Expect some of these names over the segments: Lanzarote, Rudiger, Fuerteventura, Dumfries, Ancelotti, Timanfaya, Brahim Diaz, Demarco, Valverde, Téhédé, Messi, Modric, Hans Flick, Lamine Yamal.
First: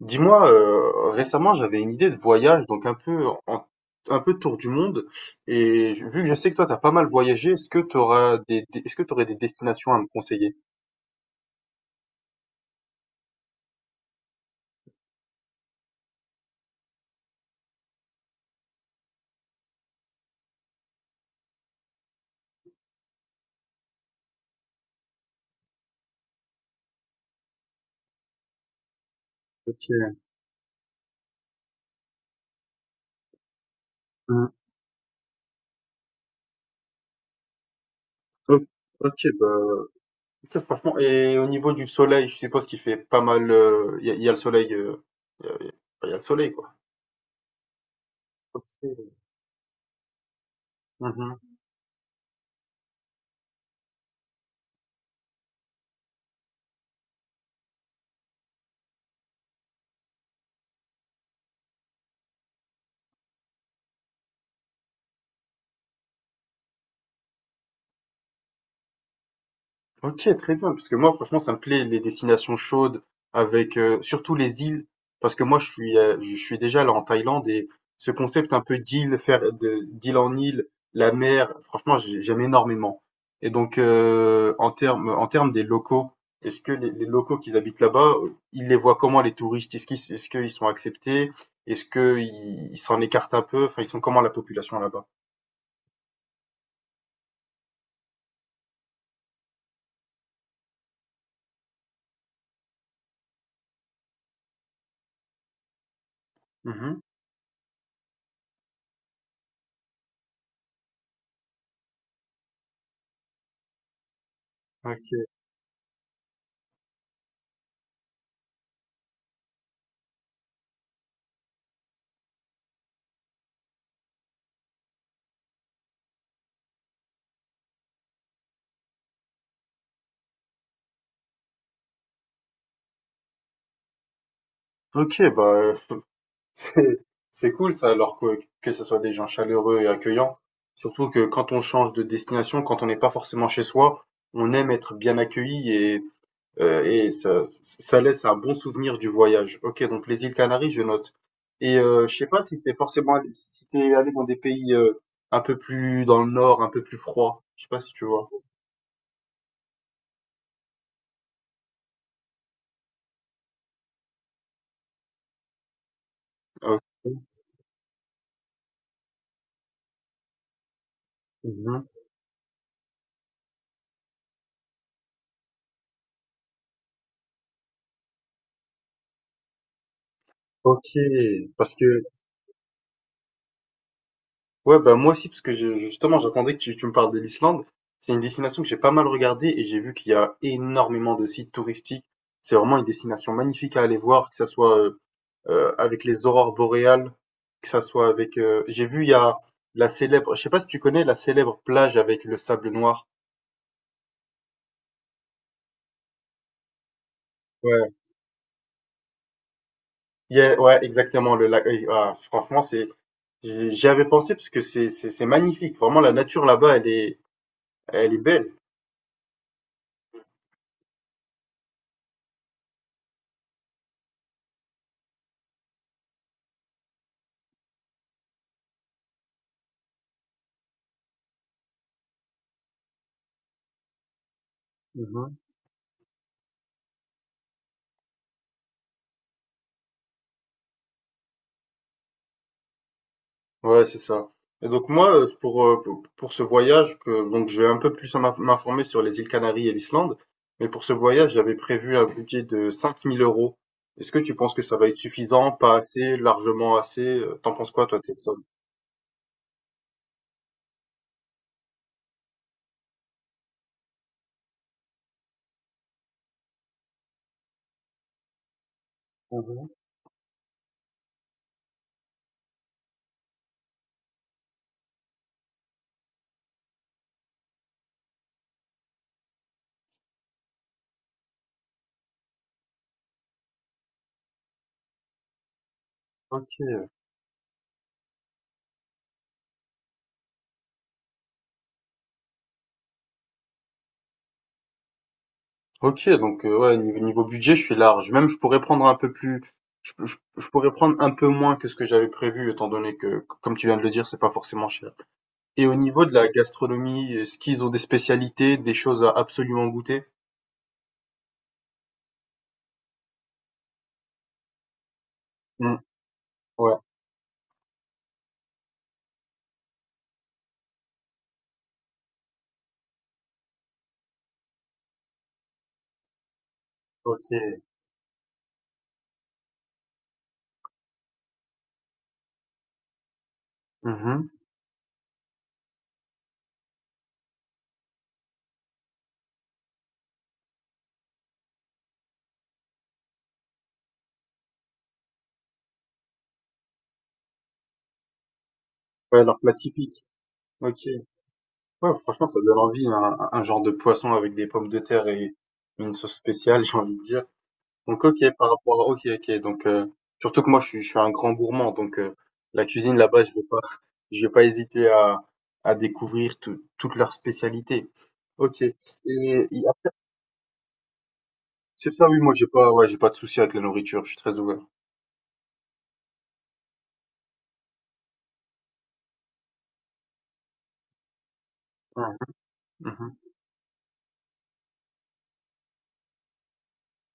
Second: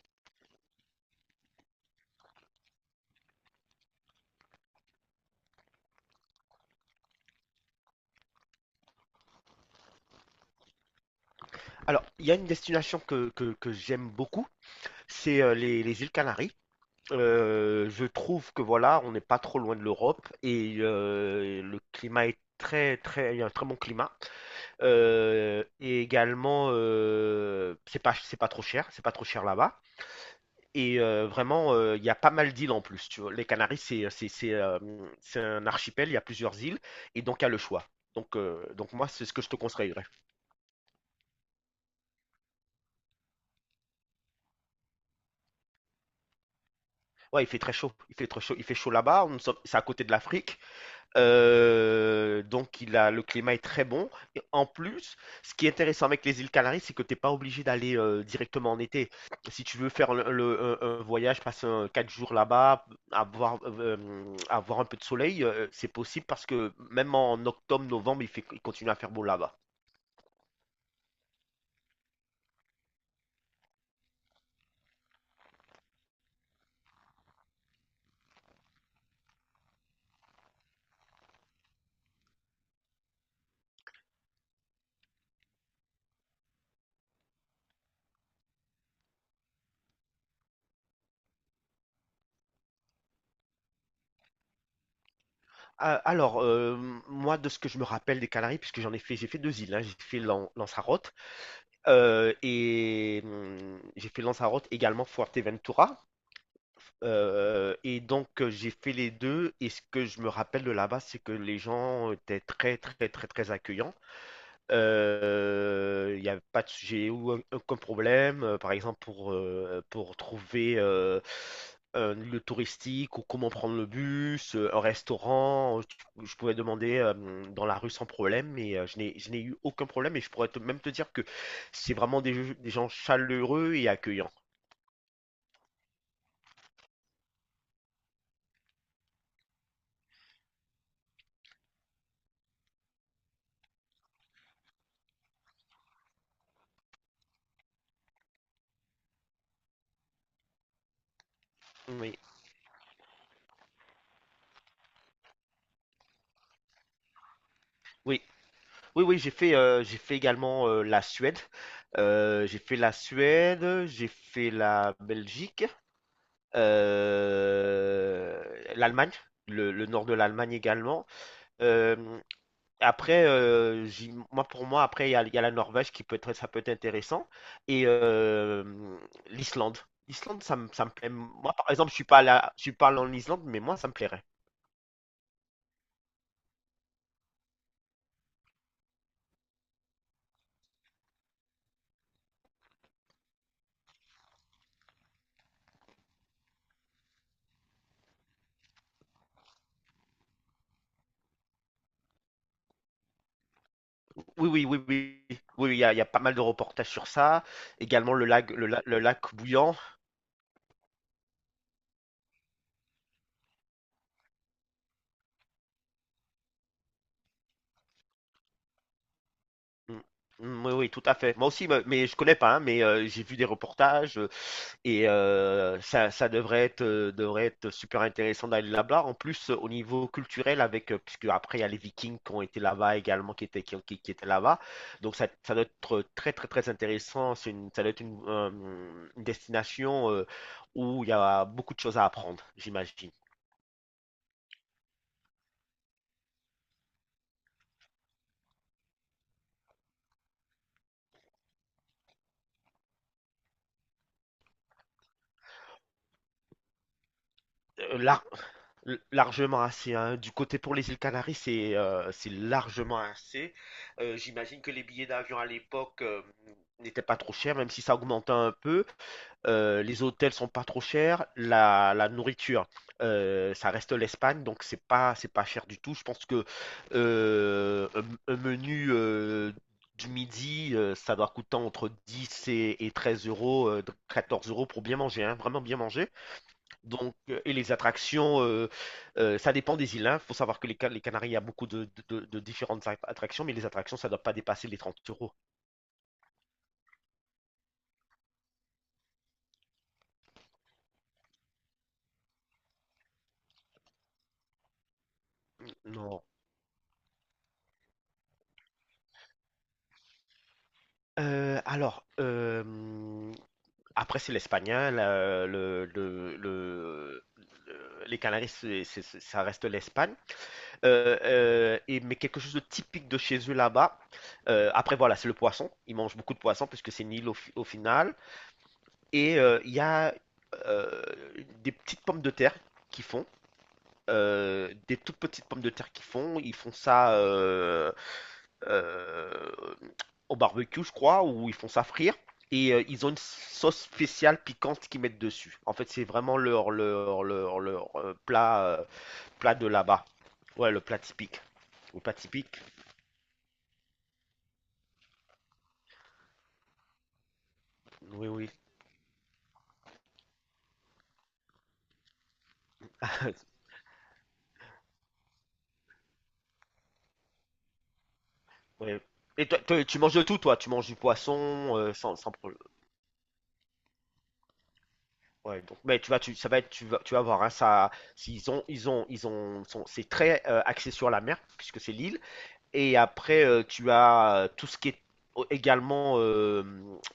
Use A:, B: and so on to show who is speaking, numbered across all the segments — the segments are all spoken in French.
A: Dis-moi, récemment, j'avais une idée de voyage, donc un peu en un peu tour du monde et je vu que je sais que toi, t'as pas mal voyagé, est-ce que tu auras des est-ce que tu aurais des destinations à me conseiller?
B: Alors, il y a une destination que j'aime beaucoup, c'est les îles Canaries. Je trouve que voilà, on n'est pas trop loin de l'Europe et le climat est il y a un très bon climat. Et également, c'est pas trop cher, c'est pas trop cher là-bas.
A: OK.
B: Vraiment, il y a pas mal d'îles en plus. Tu vois, les Canaries,
A: Mmh.
B: c'est un archipel, il y a plusieurs îles et donc il y a le choix. Donc
A: O
B: euh, donc moi,
A: OK,
B: c'est ce que je te conseillerais.
A: OK, franchement et au niveau du soleil, je suppose qu'il fait pas mal, il y a y a le soleil, il y a y a le soleil, quoi.
B: Ouais, il fait très chaud. Il fait très chaud. Il fait chaud
A: OK.
B: là-bas. C'est à côté de l'Afrique.
A: Mmh.
B: Donc, le climat est très bon. Et en plus, ce qui est intéressant avec les îles Canaries, c'est que tu n'es pas obligé d'aller directement en été. Si tu veux faire un voyage, passer quatre jours là-bas, avoir, euh, avoir un peu de soleil, c'est possible parce que même en octobre, novembre, il continue à faire beau là-bas.
A: Ok, très bien, parce que moi, franchement, ça me plaît les destinations chaudes, avec surtout les îles, parce que moi, je suis déjà là en Thaïlande et ce concept un peu d'île, faire de d'île en île, la mer, franchement, j'aime énormément. Et donc, en termes des locaux, est-ce que les locaux qui habitent là-bas, ils les voient comment les touristes? Est-ce qu'ils sont acceptés? Est-ce qu'ils s'en écartent un peu? Enfin, ils sont comment la population là-bas?
B: Alors, moi, de ce que je me rappelle des Canaries, puisque j'en ai fait, j'ai fait deux îles, hein. J'ai fait Lanzarote. J'ai fait Lanzarote également, Fuerteventura.
A: Mhm.
B: J'ai fait les deux. Et ce que je me rappelle de là-bas, c'est que les gens étaient très très très très accueillants.
A: Ok.
B: Il n'y a pas de sujet ou aucun problème, par exemple pour trouver un lieu touristique ou comment prendre le bus, un restaurant. Je pouvais demander dans la rue sans problème, mais je n'ai eu aucun problème et je pourrais même te dire que c'est vraiment des gens chaleureux et accueillants.
A: Ok, bah, c'est cool ça, alors que ce soit des gens chaleureux et accueillants. Surtout que quand on change de destination, quand on n'est pas forcément chez soi, on aime être bien accueilli et ça laisse un bon souvenir du voyage. Ok, donc les îles Canaries, je note. Et je
B: Oui,
A: sais pas si t'es forcément allé, si t'es allé dans des pays un peu plus dans le nord, un peu plus froid. Je sais pas si tu
B: oui,
A: vois.
B: oui, oui, j'ai fait également la Suède. J'ai fait la Suède, j'ai fait la Belgique,
A: Ok.
B: euh, l'Allemagne, le nord de l'Allemagne également.
A: Mhm.
B: Euh, Moi pour moi, après il y a la Norvège qui peut être, ça peut être intéressant et l'Islande. L'Islande, ça me
A: Ok,
B: plaît. Moi, par
A: parce
B: exemple,
A: que
B: je suis pas allé en Islande, mais moi, ça me plairait.
A: ouais, bah moi aussi, parce que justement, j'attendais que tu me parles de l'Islande. C'est une destination que j'ai pas mal regardée et j'ai vu qu'il y a énormément de sites touristiques. C'est vraiment une destination magnifique à aller voir, que ça soit avec les aurores boréales, que ça soit avec j'ai vu, il y a la Je sais pas si tu connais la célèbre plage avec le sable noir.
B: Oui, oui, oui, oui, oui, oui, il y a, il y a pas mal de reportages sur ça.
A: Ouais.
B: Également le lac, le lac bouillant.
A: Ouais, exactement. Le lac, ah, franchement, J'y avais pensé parce que c'est magnifique. Vraiment, la nature là-bas, elle est belle.
B: Mm, mm, oui, oui, tout à fait. Moi aussi, mais je connais pas, hein, mais j'ai vu des reportages. Ça, ça devrait être super intéressant d'aller là-bas. En plus, au niveau culturel, avec, puisque après, il y a les Vikings qui ont été là-bas également, qui étaient, qui, ont- qui étaient là-bas. Donc, ça,
A: Mhm.
B: ça doit être très, très, très intéressant. Ça doit être une destination où il y a beaucoup de choses à apprendre, j'imagine.
A: Ouais, c'est ça. Et donc moi, pour ce voyage, donc je vais un peu plus m'informer sur les îles Canaries et l'Islande, mais pour ce voyage, j'avais prévu un budget de 5000 euros. Est-ce que tu penses que ça va être suffisant, pas assez, largement assez? T'en penses quoi, toi,
B: Euh,
A: de cette
B: l'ar-
A: somme?
B: Largement assez, hein. Du côté pour les îles Canaries, c'est largement assez. J'imagine que les billets d'avion à l'époque n'étaient pas trop chers, même si ça augmentait un peu.
A: Mhm.
B: Les hôtels sont pas trop chers. La nourriture, ça reste l'Espagne, donc c'est pas cher du tout. Je pense que un menu du midi, ça doit coûter entre 10 et 13 euros, 14 euros pour bien manger, hein, vraiment bien manger.
A: Ok.
B: Et les attractions, ça dépend des îles. Il faut savoir que les Canaries, il y a beaucoup de différentes attractions, mais les attractions, ça ne doit pas dépasser les 30 euros.
A: Ok, donc ouais, niveau budget, je suis large. Même, je pourrais prendre un peu plus, je pourrais prendre un peu moins que ce que j'avais prévu, étant donné que, comme tu viens de le dire, c'est pas forcément cher. Et au niveau de
B: Non.
A: la gastronomie, est-ce qu'ils ont des spécialités, des choses à absolument goûter?
B: Euh, alors, euh, Après, c'est l'espagnol.
A: Mmh. Ouais,
B: Les Canaries, ça reste l'Espagne. Mais quelque chose de typique de chez eux là-bas. Après, voilà, c'est le poisson. Ils mangent beaucoup de poisson puisque c'est une île
A: OK.
B: au final. Il y a euh, des petites pommes de terre qui font.
A: Mmh.
B: Des toutes petites pommes de terre qui font, ils font ça euh, au barbecue, je crois, ou ils font ça frire. Et ils ont une sauce spéciale piquante qu'ils mettent dessus. En fait, c'est vraiment leur
A: Ouais, leur plat
B: plat de
A: typique.
B: là-bas. Ouais, le
A: OK.
B: plat typique.
A: Ouais,
B: Le plat
A: franchement, ça
B: typique.
A: donne envie, hein, un genre de poisson avec des pommes de terre et une sauce spéciale, j'ai envie de dire. Donc OK,
B: Oui,
A: par
B: oui,
A: rapport à OK, donc surtout que moi, je suis un grand gourmand, donc la cuisine là-bas, je vais pas je vais pas hésiter à découvrir toutes leurs spécialités. OK et
B: ouais.
A: et
B: Et toi, toi,
A: ah,
B: tu manges de tout, toi. Tu manges du poisson,
A: c'est
B: euh,
A: ça,
B: sans,
A: oui,
B: sans
A: moi, j'ai
B: problème.
A: pas ouais, j'ai pas de souci avec la nourriture, je suis très ouvert.
B: Ouais, donc, ça va être, tu vas voir, hein, ça, s'ils ont, ils ont, ils ont, sont- c'est très axé sur la mer puisque c'est
A: Mmh.
B: l'île.
A: Mmh
B: Et
A: mh.
B: après, tu as tout ce qui est également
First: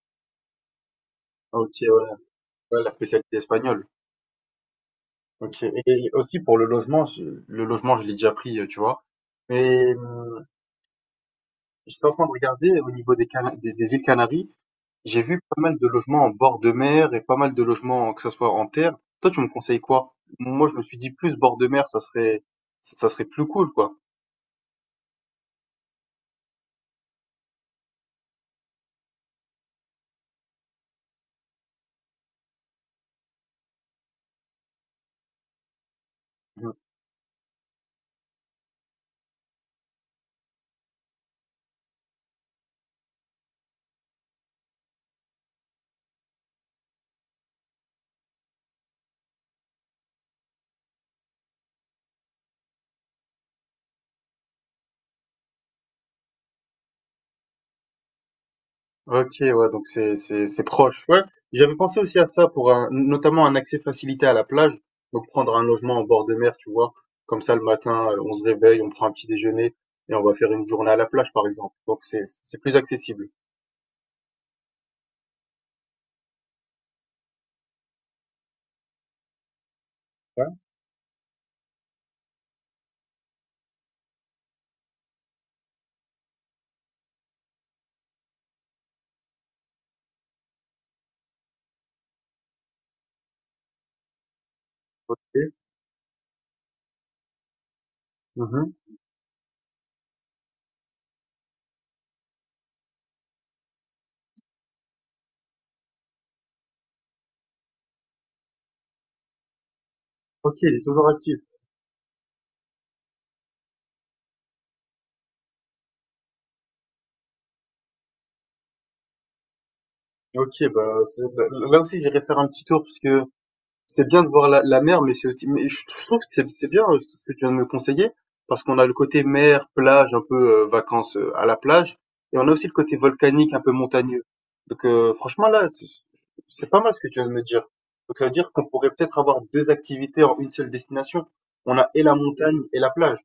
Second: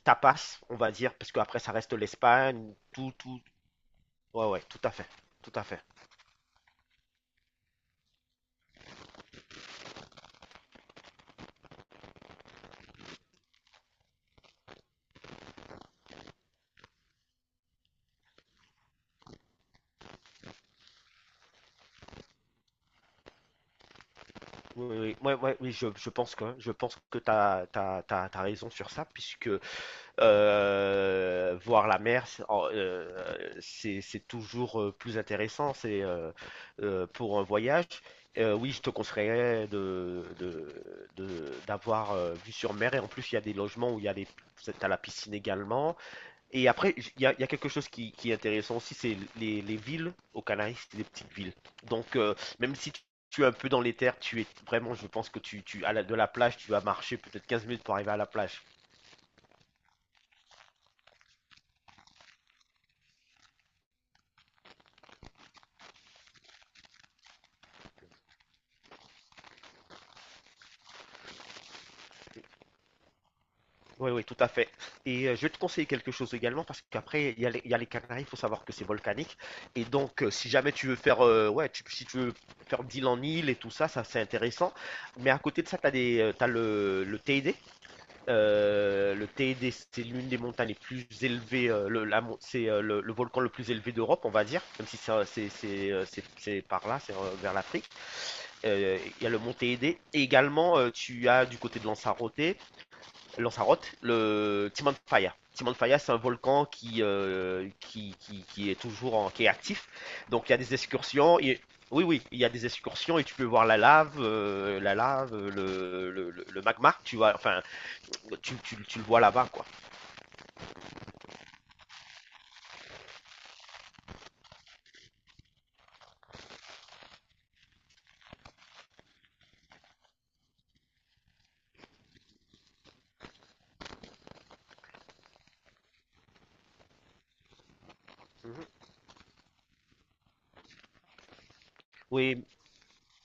B: tapas, on va dire, parce qu'après ça
A: OK,
B: reste l'Espagne,
A: ouais, la spécialité
B: tout.
A: espagnole.
B: Ouais, ouais, tout à fait, tout à
A: OK
B: fait.
A: et aussi pour le logement, je l'ai déjà pris, tu vois? Mais, mmh, j'étais en train de regarder au niveau des Cana des îles Canaries, j'ai vu pas mal de logements en bord de mer et pas mal de logements, que ce soit en terre. Toi, tu me conseilles quoi? Moi, je me suis dit plus bord de mer, ça serait plus cool, quoi.
B: Oui, oui, oui, ouais, ouais, oui, je pense que t'as raison sur ça puisque voir la mer, c'est toujours plus intéressant. C'est pour un voyage. Oui, je te conseillerais d'avoir vue sur mer. Et en plus, il y a des logements où il y a les, t'as la piscine également. Et après, il y a quelque chose qui est intéressant aussi, c'est les villes aux Canaries, c'est des petites villes. Donc, même si tu es un peu dans les terres, tu es vraiment, je pense que de la plage, tu vas marcher peut-être 15 minutes pour arriver à la plage.
A: Ok, ouais, donc c'est c'est proche. Ouais, j'avais pensé aussi à ça pour notamment un accès facilité à la plage, donc prendre un logement en bord de mer, tu vois, comme ça le matin, on se réveille, on prend un petit déjeuner et on va faire une journée à la plage, par exemple. Donc c'est plus accessible.
B: Oui, oui, tout à fait. Et je vais te conseiller quelque chose également parce qu'après, il y a les Canaries, il faut savoir que c'est volcanique. Et donc,
A: Ouais.
B: si jamais tu veux faire, ouais, si tu veux faire d'île en île et tout ça, ça c'est intéressant. Mais à côté de ça, t'as le TED. Le TED, c'est l'une des montagnes les plus élevées, c'est le volcan le plus élevé d'Europe, on va dire, même si
A: Ok.
B: c'est par là, c'est vers l'Afrique.
A: Mhm.
B: Il y a le mont Téhédé. Et également, tu as du côté de Lanzarote. Lanzarote, le Timanfaya. Timanfaya, c'est un volcan qui est qui est actif. Donc il y a
A: Ok,
B: des
A: il est toujours actif.
B: excursions. Oui, oui, il y a des excursions et tu peux voir la lave, le magma. Tu vois, enfin, tu le vois là-bas, quoi.
A: Ok, bah, là aussi j'irai faire un petit tour parce que c'est bien de voir la mer, mais c'est aussi mais je trouve que c'est bien, ce que tu viens de me conseiller, parce qu'on a le côté mer, plage, un peu, vacances, à la plage et on a aussi le côté volcanique, un peu montagneux. Donc franchement là, c'est pas mal ce que tu viens de me dire. Donc ça veut dire qu'on
B: Mhm.
A: pourrait peut-être avoir 2 activités en une seule destination. On a et la
B: Oui,
A: montagne et la plage.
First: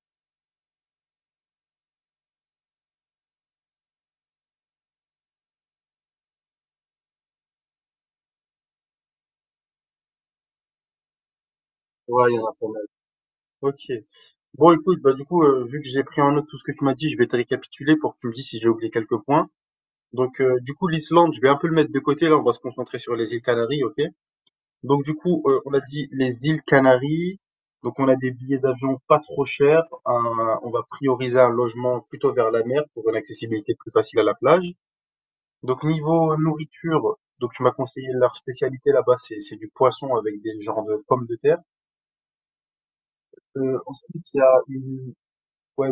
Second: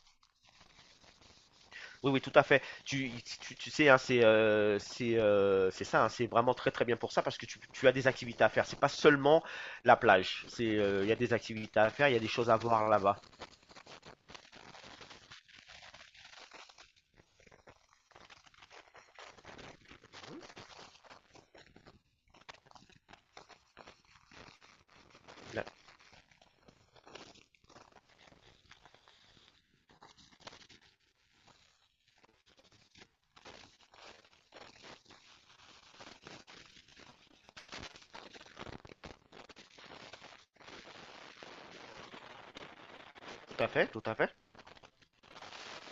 B: oui, oui, tout à fait. Tu sais, hein, c'est ça, hein, c'est vraiment très très bien pour ça parce que tu as des activités à faire. C'est pas seulement la plage. Il y a des activités à faire, il y a des
A: Ouais, il y en
B: choses
A: a
B: à
A: pas mal.
B: voir là-bas.
A: OK. Bon écoute, bah, du coup, vu que j'ai pris en note tout ce que tu m'as dit, je vais te récapituler pour que tu me dises si j'ai oublié quelques points. Donc, du coup, l'Islande, je vais un peu le mettre de côté. Là, on va se concentrer sur les îles Canaries, ok? Donc, du coup,
B: Là,
A: on a dit les îles Canaries. Donc, on a des billets d'avion pas trop chers. On va prioriser un logement plutôt vers la mer pour une accessibilité plus facile à la plage. Donc, niveau nourriture, donc tu m'as conseillé leur spécialité là-bas, c'est du poisson avec des genres de pommes de terre.
B: tout à fait, tout à
A: Ensuite,
B: fait.
A: il y a une, ouais,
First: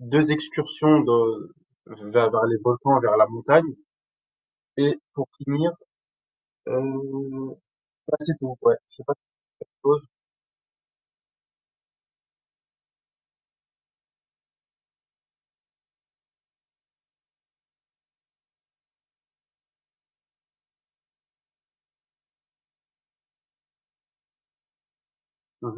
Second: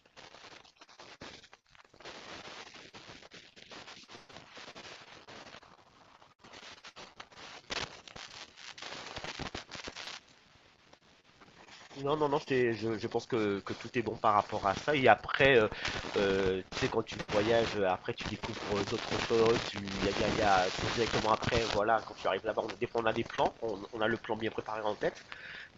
A: deux excursions vers, vers les volcans, vers la montagne. Et pour finir, euh, ouais, c'est tout, ouais. Je sais pas quelque chose.
B: Non, non, non, je pense que tout est bon par rapport à ça. Et après, tu sais, quand tu voyages, après, tu découvres d'autres choses. Tu, y a, y a- y a- C'est directement après, voilà, quand tu arrives là-bas, des fois, on a des plans, on a le plan bien préparé en tête.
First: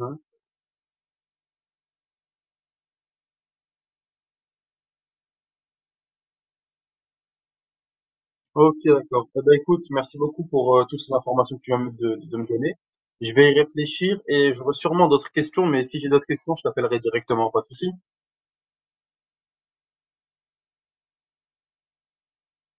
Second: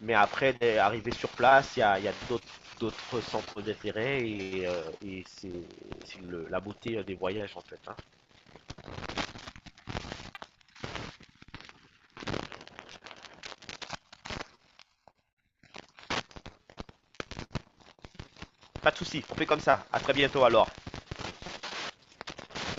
B: Mais après, arrivé sur place, y a d'autres centres d'intérêt et, c'est la beauté des voyages, en fait, hein.
A: Ok, d'accord. Eh ben, écoute, merci beaucoup pour toutes ces informations que tu viens de me donner. Je vais y réfléchir et j'aurai sûrement d'autres questions, mais si j'ai d'autres questions, je t'appellerai directement, pas de souci.
B: Pas de souci, on fait comme ça. À très bientôt alors.